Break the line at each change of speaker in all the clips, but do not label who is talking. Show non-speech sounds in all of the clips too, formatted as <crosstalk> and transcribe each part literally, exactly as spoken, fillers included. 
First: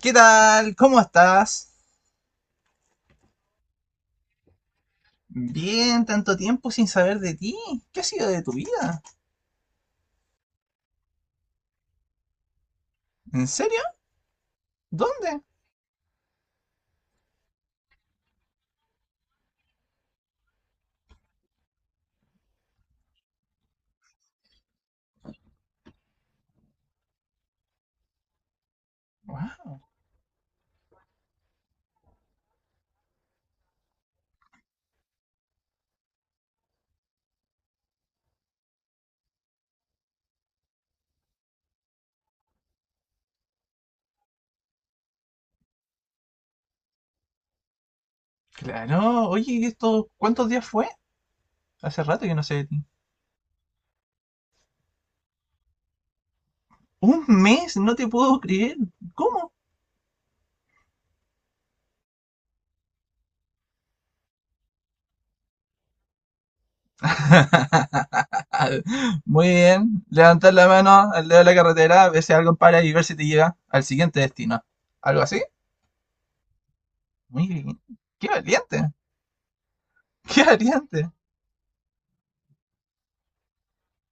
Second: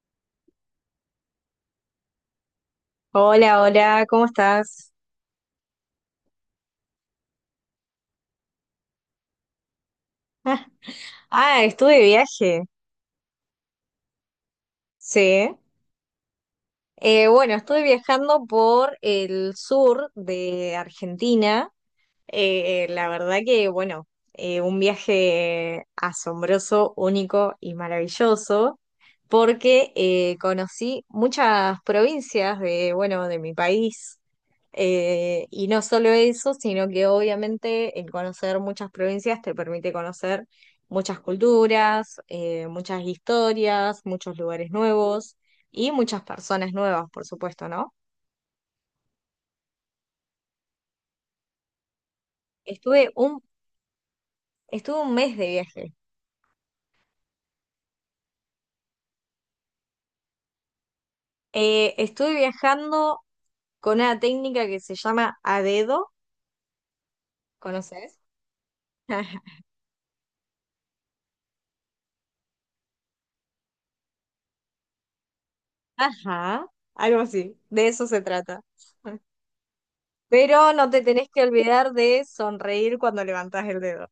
¿Qué tal? ¿Cómo estás?
Hola, hola, ¿cómo estás?
Bien, tanto tiempo sin saber de ti. ¿Qué ha sido de tu vida?
Ah, estuve de viaje,
¿En serio? ¿Dónde?
sí. Eh, bueno, estuve viajando por el sur de Argentina. Eh, eh, la verdad que, bueno, eh, un viaje asombroso, único y maravilloso,
Wow,
porque eh, conocí muchas provincias de, bueno, de mi país. Eh, y no solo eso, sino que obviamente el conocer muchas provincias te permite conocer muchas culturas, eh, muchas historias, muchos lugares nuevos y muchas personas nuevas, por supuesto, ¿no?
claro. Oye, ¿y esto cuántos días fue? Hace rato que no sé de ti.
Estuve un, estuve un mes de viaje.
Un mes, no te puedo creer. ¿Cómo?
Eh, estuve viajando con una técnica que se llama a dedo, ¿conoces?
<laughs> Muy
<laughs>
bien. Levantar la mano al lado de la carretera, ver si algo para y ver si te llega al siguiente destino. ¿Algo así?
Ajá, algo
Muy
así,
bien.
de eso se
Qué
trata.
valiente. Qué
Pero no te
valiente.
tenés que olvidar de sonreír cuando levantás el dedo.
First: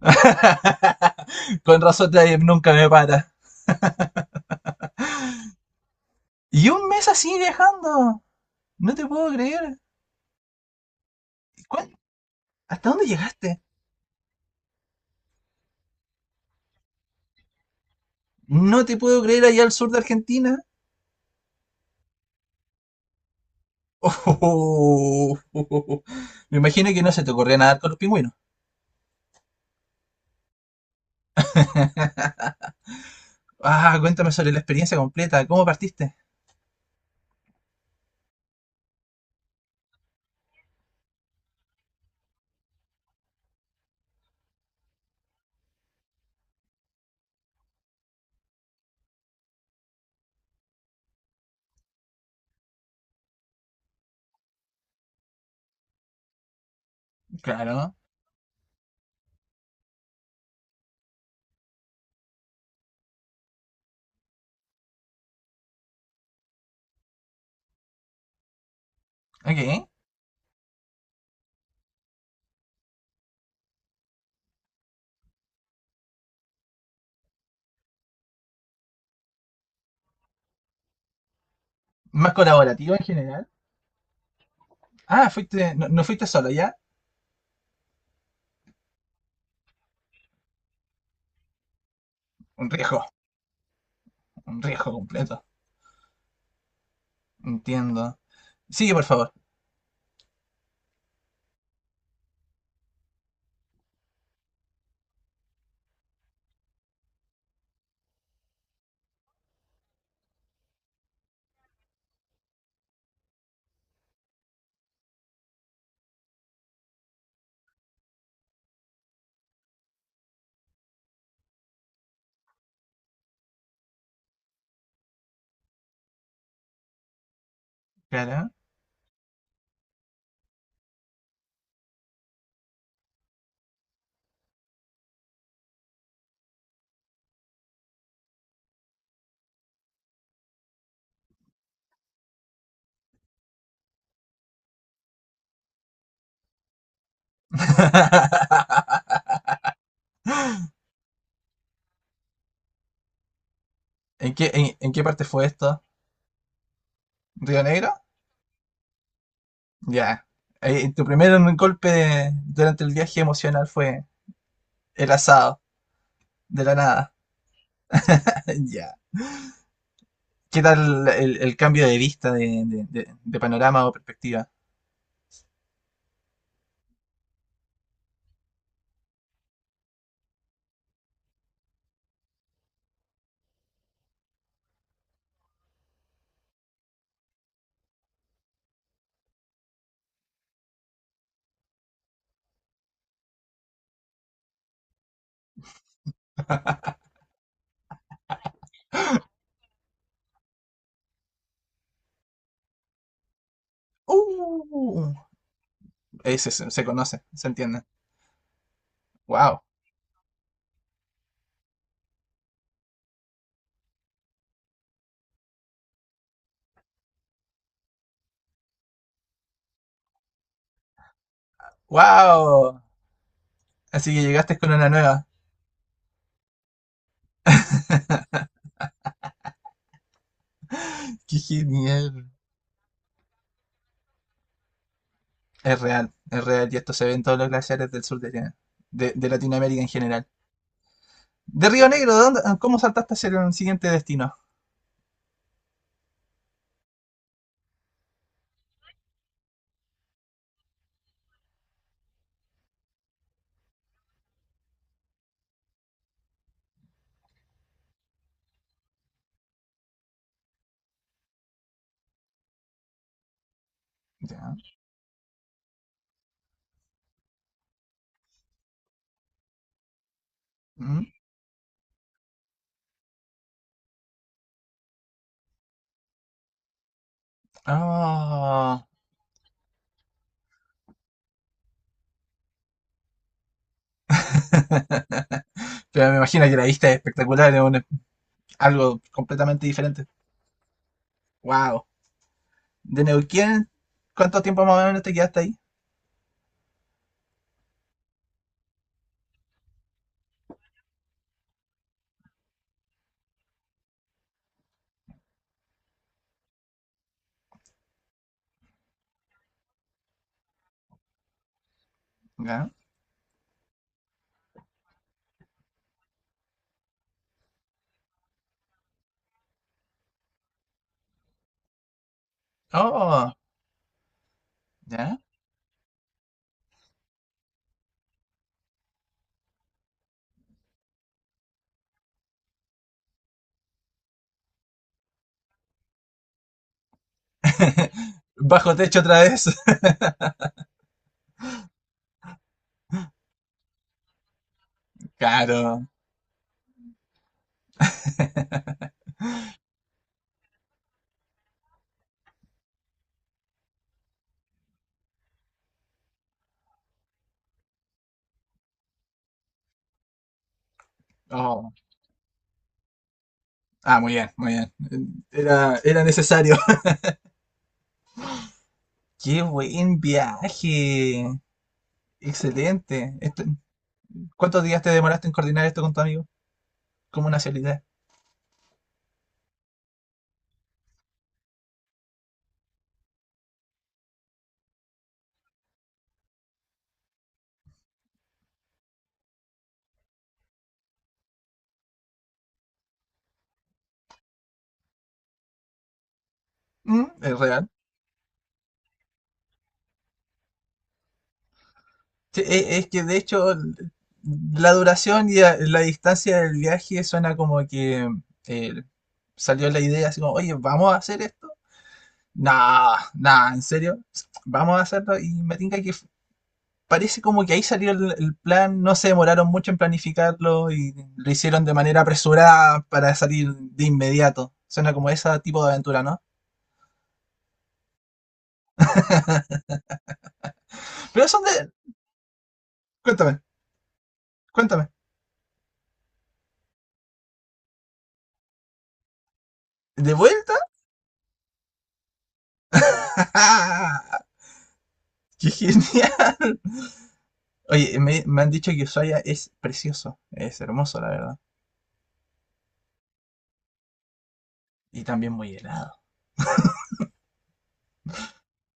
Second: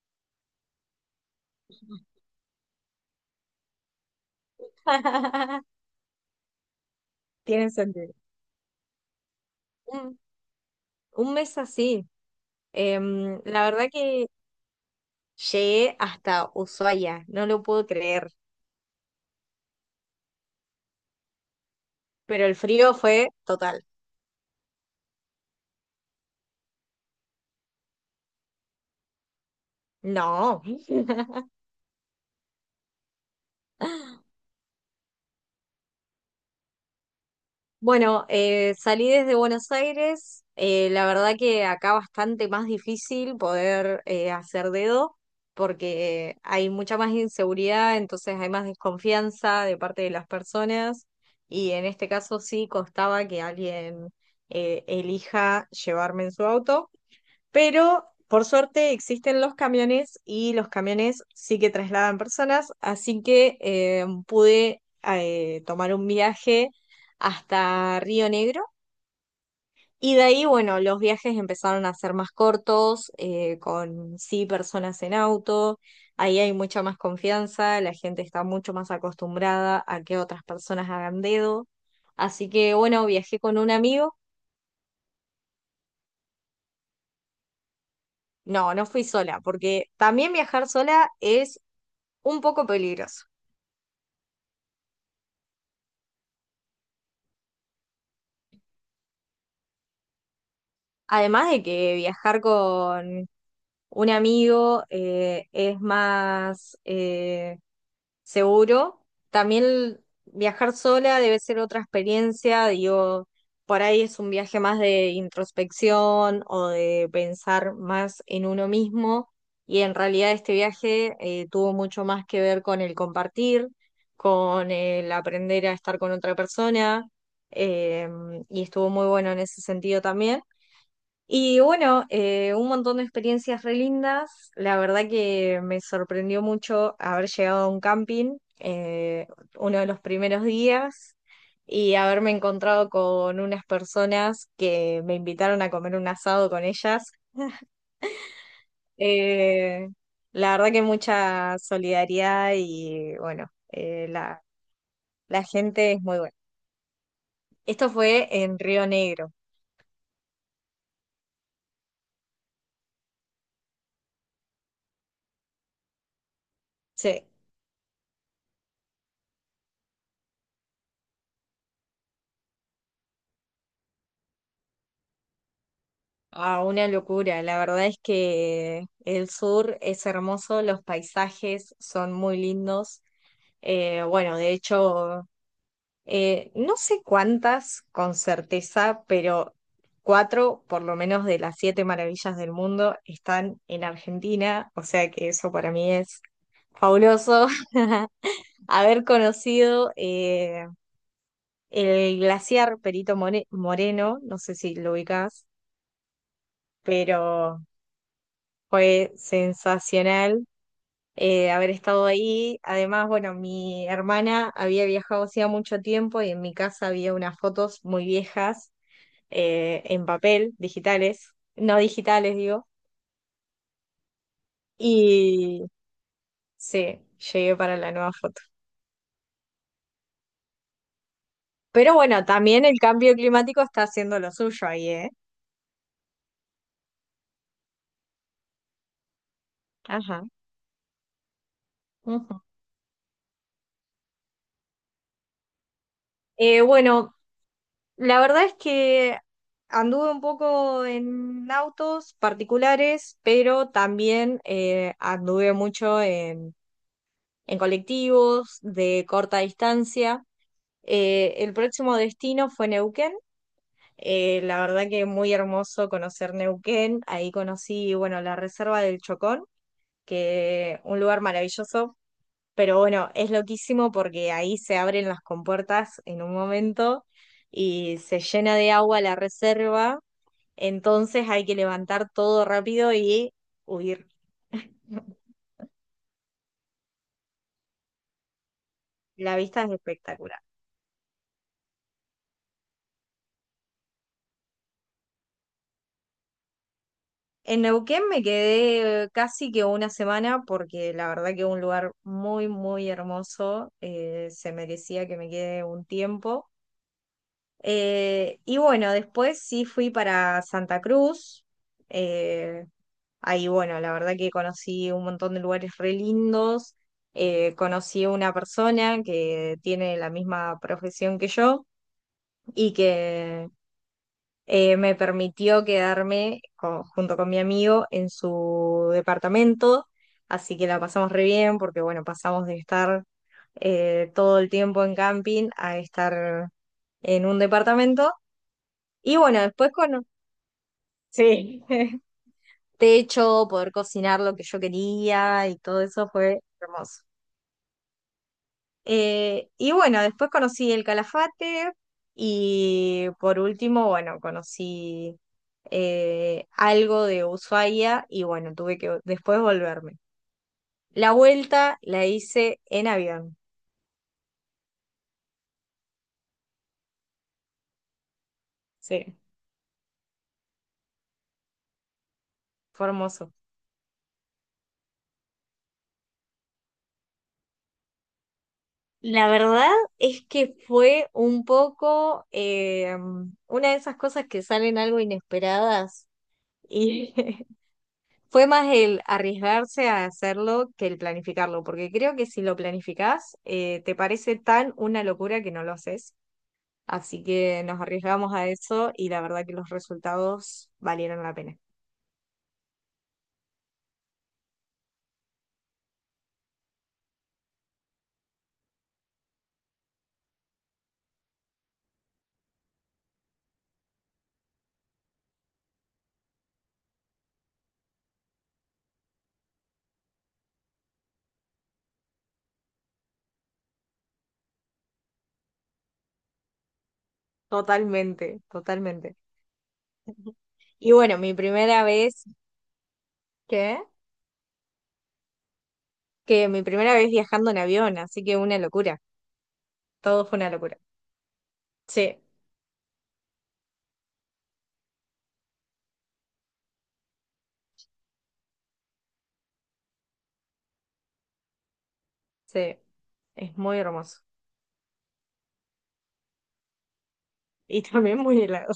<laughs> Con razón, nadie nunca me para.
<laughs>
Y un mes así
Tiene sentido.
viajando. No te puedo creer.
Un, un mes
¿Cuál-
así.
¿Hasta dónde
Em,
llegaste?
la verdad que llegué hasta Ushuaia, no lo puedo creer,
No te puedo creer allá al sur de Argentina.
pero el frío fue total.
<laughs> Me imagino que no se te ocurría nadar con los pingüinos.
No. <laughs>
<laughs> Ah, cuéntame sobre la experiencia completa. ¿Cómo partiste?
Bueno, eh, salí desde Buenos Aires. Eh, la verdad que acá bastante más difícil poder eh, hacer dedo, porque hay mucha más inseguridad, entonces hay más desconfianza de parte de las personas y en este caso sí costaba que alguien eh, elija llevarme en su auto.
Claro.
Pero por suerte existen los camiones y los camiones sí que trasladan personas, así que eh, pude eh, tomar un viaje hasta Río Negro.
Ok.
Y de ahí, bueno, los viajes empezaron a ser más cortos, eh, con sí personas en auto, ahí hay mucha más confianza, la gente está mucho más acostumbrada a que otras personas hagan dedo.
Más
Así que,
colaborativo en
bueno, viajé
general.
con un amigo.
Ah, fuiste, no, no fuiste solo, ¿ya?
No, no fui sola, porque también viajar sola es un poco
Un riesgo.
peligroso.
Un riesgo completo. Entiendo. Sigue, por favor.
Además de que viajar con un amigo eh, es más eh, seguro, también viajar sola debe ser otra experiencia, digo, por ahí es un viaje más de introspección o de pensar más en uno mismo y en realidad este viaje eh, tuvo mucho más que ver con el compartir, con el aprender a estar con otra persona. eh,
Claro.
y estuvo muy bueno en ese sentido también. Y bueno, eh, un montón de experiencias re lindas. La verdad que me sorprendió mucho haber llegado a un camping, eh, uno de los primeros días, y haberme encontrado con unas personas que me invitaron a comer un asado con ellas.
<laughs>
Eh, la verdad que mucha solidaridad y bueno, eh,
¿En
la,
qué, en en qué parte
la
fue esto?
gente es muy buena.
¿Río
Esto
Negro?
fue en Río Negro.
Ya. Eh, tu primer golpe de- durante el viaje emocional fue el asado, de la nada.
Sí.
<laughs> Ya. ¿Qué tal el, el cambio de vista de, de- de- de panorama o perspectiva?
Ah, una locura. La verdad es que el sur es hermoso, los paisajes son muy lindos. Eh, bueno, de hecho, eh, no sé cuántas con certeza, pero cuatro por lo menos de las siete maravillas del mundo están en Argentina, o sea que eso para mí es fabuloso. <laughs> Haber conocido eh, el glaciar Perito More- Moreno, no sé si lo
Uh,
ubicás,
ese se, se conoce, se
pero...
entiende.
Fue
Wow.
sensacional eh, haber estado ahí. Además, bueno, mi hermana había viajado hacía mucho tiempo y en mi casa había unas fotos muy viejas, eh, en papel, digitales, no digitales, digo.
Wow. Así que llegaste con una nueva.
Y sí, llegué para la nueva foto.
Qué
Pero bueno,
genial.
también el cambio climático está haciendo lo suyo ahí, ¿eh?
Es real, es real. Y esto se ve en todos los glaciares del sur de, de- de Latinoamérica en
Ajá.
general. De Río Negro,
Ujú.
¿dónde- ¿cómo saltaste hacia el siguiente destino?
Eh, bueno, la verdad es que anduve un poco en autos particulares, pero también eh, anduve mucho en, en colectivos de corta distancia. Eh, el próximo destino fue Neuquén. Eh,
Ya.
la verdad que muy hermoso conocer Neuquén. Ahí conocí, bueno, la Reserva del Chocón, que un
Mm.
lugar maravilloso. Pero bueno, es loquísimo porque ahí se abren las compuertas en un momento y se llena de
Ah.
agua la reserva, entonces hay que levantar todo rápido y huir.
<laughs> Pero me imagino que la vista es espectacular, es un- algo
La vista
completamente
es
diferente.
espectacular.
Wow. ¿De Neuquén? ¿Cuánto tiempo más o menos te quedaste ahí?
En Neuquén me quedé casi que una semana porque la verdad que es un lugar muy, muy hermoso. Eh, se merecía que me quede un tiempo. Eh, y bueno, después sí fui para Santa Cruz. eh,
Ya.
Ahí bueno, la verdad que conocí un montón de lugares re lindos. Eh, conocí a una persona que tiene la misma profesión que yo y
Oh,
que eh, me
ya.
permitió quedarme con- junto con mi amigo en su departamento, así que la pasamos re bien porque bueno, pasamos de estar eh, todo el tiempo en camping a estar en un
<laughs>
departamento
Bajo techo
y
otra
bueno,
vez.
después
<laughs>
con... Sí, <laughs> techo, poder cocinar lo que yo quería y todo
Claro.
eso fue hermoso. Eh, y bueno, después conocí el Calafate y por último, bueno, conocí eh, algo de Ushuaia y bueno, tuve que después volverme. La
Oh.
vuelta la hice en avión.
Ah, muy bien, muy bien. Era, era necesario. <laughs>
Sí,
Qué buen viaje.
fue
Excelente.
hermoso.
Esto- ¿cuántos días te demoraste en coordinar esto con tu amigo? ¿Cómo nacionalidad?
La verdad es que fue un poco eh, una de esas cosas que salen algo inesperadas y <laughs> fue más el arriesgarse a hacerlo que el planificarlo, porque creo que si lo planificás, eh, te parece tan una locura que no lo haces.
Mm,
Así
es
que
real.
nos arriesgamos a eso y la verdad que los resultados valieron la pena.
Sí, e- es que de hecho la duración y a- la distancia del viaje suena como que eh, salió la idea así como, oye, ¿vamos a hacer esto? Nah, nah, ¿en serio? Vamos a hacerlo y me tinca que f- parece como que ahí salió el, el plan, no se demoraron mucho en planificarlo y lo hicieron de manera apresurada para salir de inmediato. Suena como ese tipo de aventura, ¿no?
Totalmente, totalmente. Y bueno,
Pero
mi
son de...
primera vez,
Cuéntame,
¿qué?
cuéntame.
Que mi primera vez viajando en avión, así que una locura.
¿De
Todo fue una
vuelta?
locura. Sí,
<laughs> ¡Ah! ¡Qué genial! Oye, me, me han dicho que Ushuaia es precioso, es hermoso, la verdad.
sí, es muy hermoso.
Y también muy helado.
Y <laughs> también muy helado.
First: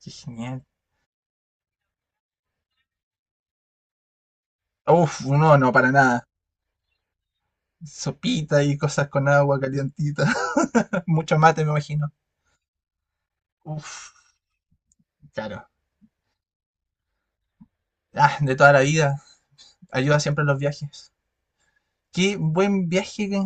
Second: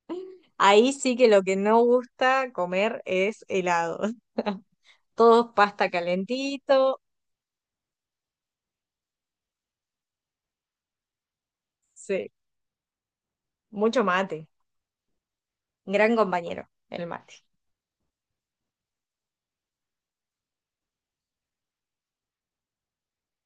Qué genial.
Ahí sí que lo que no gusta comer es helado. <laughs>
Uf,
Todo
no, no,
pasta
para nada.
calentito.
Sopita y cosas con agua calientita. <laughs> Mucho mate, me imagino.
Sí, mucho
Uf,
mate.
claro.
Gran compañero, el mate.
Ah, de toda la vida. Ayuda siempre en los viajes. Qué buen viaje que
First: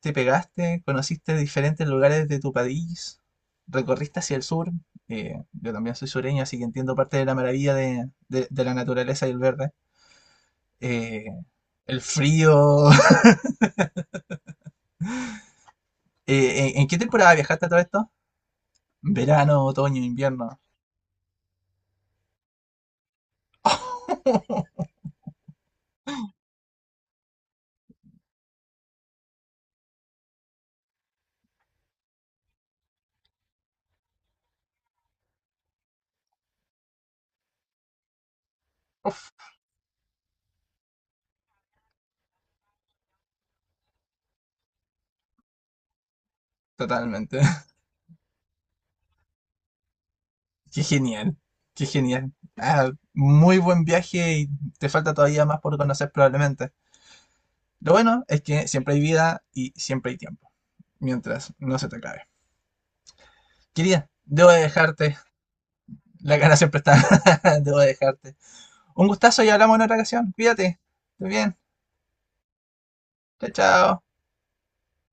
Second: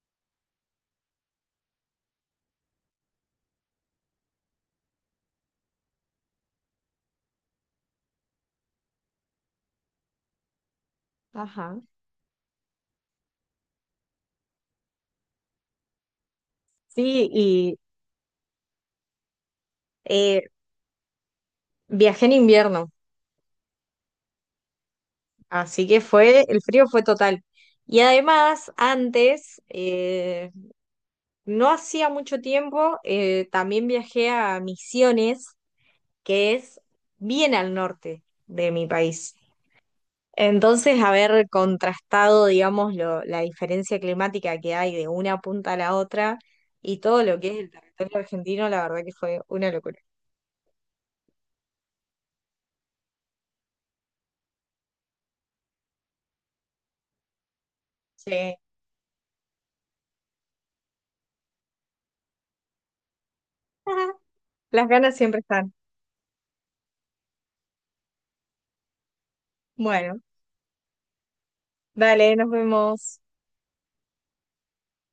te pegaste. Conociste diferentes lugares de tu país. Recorriste hacia el sur. Eh, yo también soy sureño, así que entiendo parte de la maravilla de, de- de la naturaleza y el verde. Eh,
Ajá.
el frío. <laughs> Eh, ¿en, en qué
Sí,
temporada viajaste a todo
y
esto? Verano, otoño,
eh,
invierno.
viajé en invierno, así que fue, el frío fue total. Y además, antes, eh, no hacía mucho tiempo, eh, también viajé a Misiones, que es bien al norte de mi país. Entonces, haber contrastado, digamos, lo- la diferencia climática que hay de una punta a la otra y todo lo
Totalmente.
que es
<laughs>
el territorio argentino, la verdad que fue una locura.
Qué genial. Qué genial. Ah, muy buen viaje y te falta todavía más por conocer probablemente. Lo bueno es
Sí.
que siempre hay vida y siempre hay tiempo. Mientras no se te acabe. Querida,
<laughs>
debo de
Las ganas
dejarte.
siempre están.
La cara siempre está. <laughs> Debo de dejarte. Un gustazo y hablamos en otra
Bueno,
ocasión. Cuídate. Estés bien.
dale, nos vemos.
Chao, chao.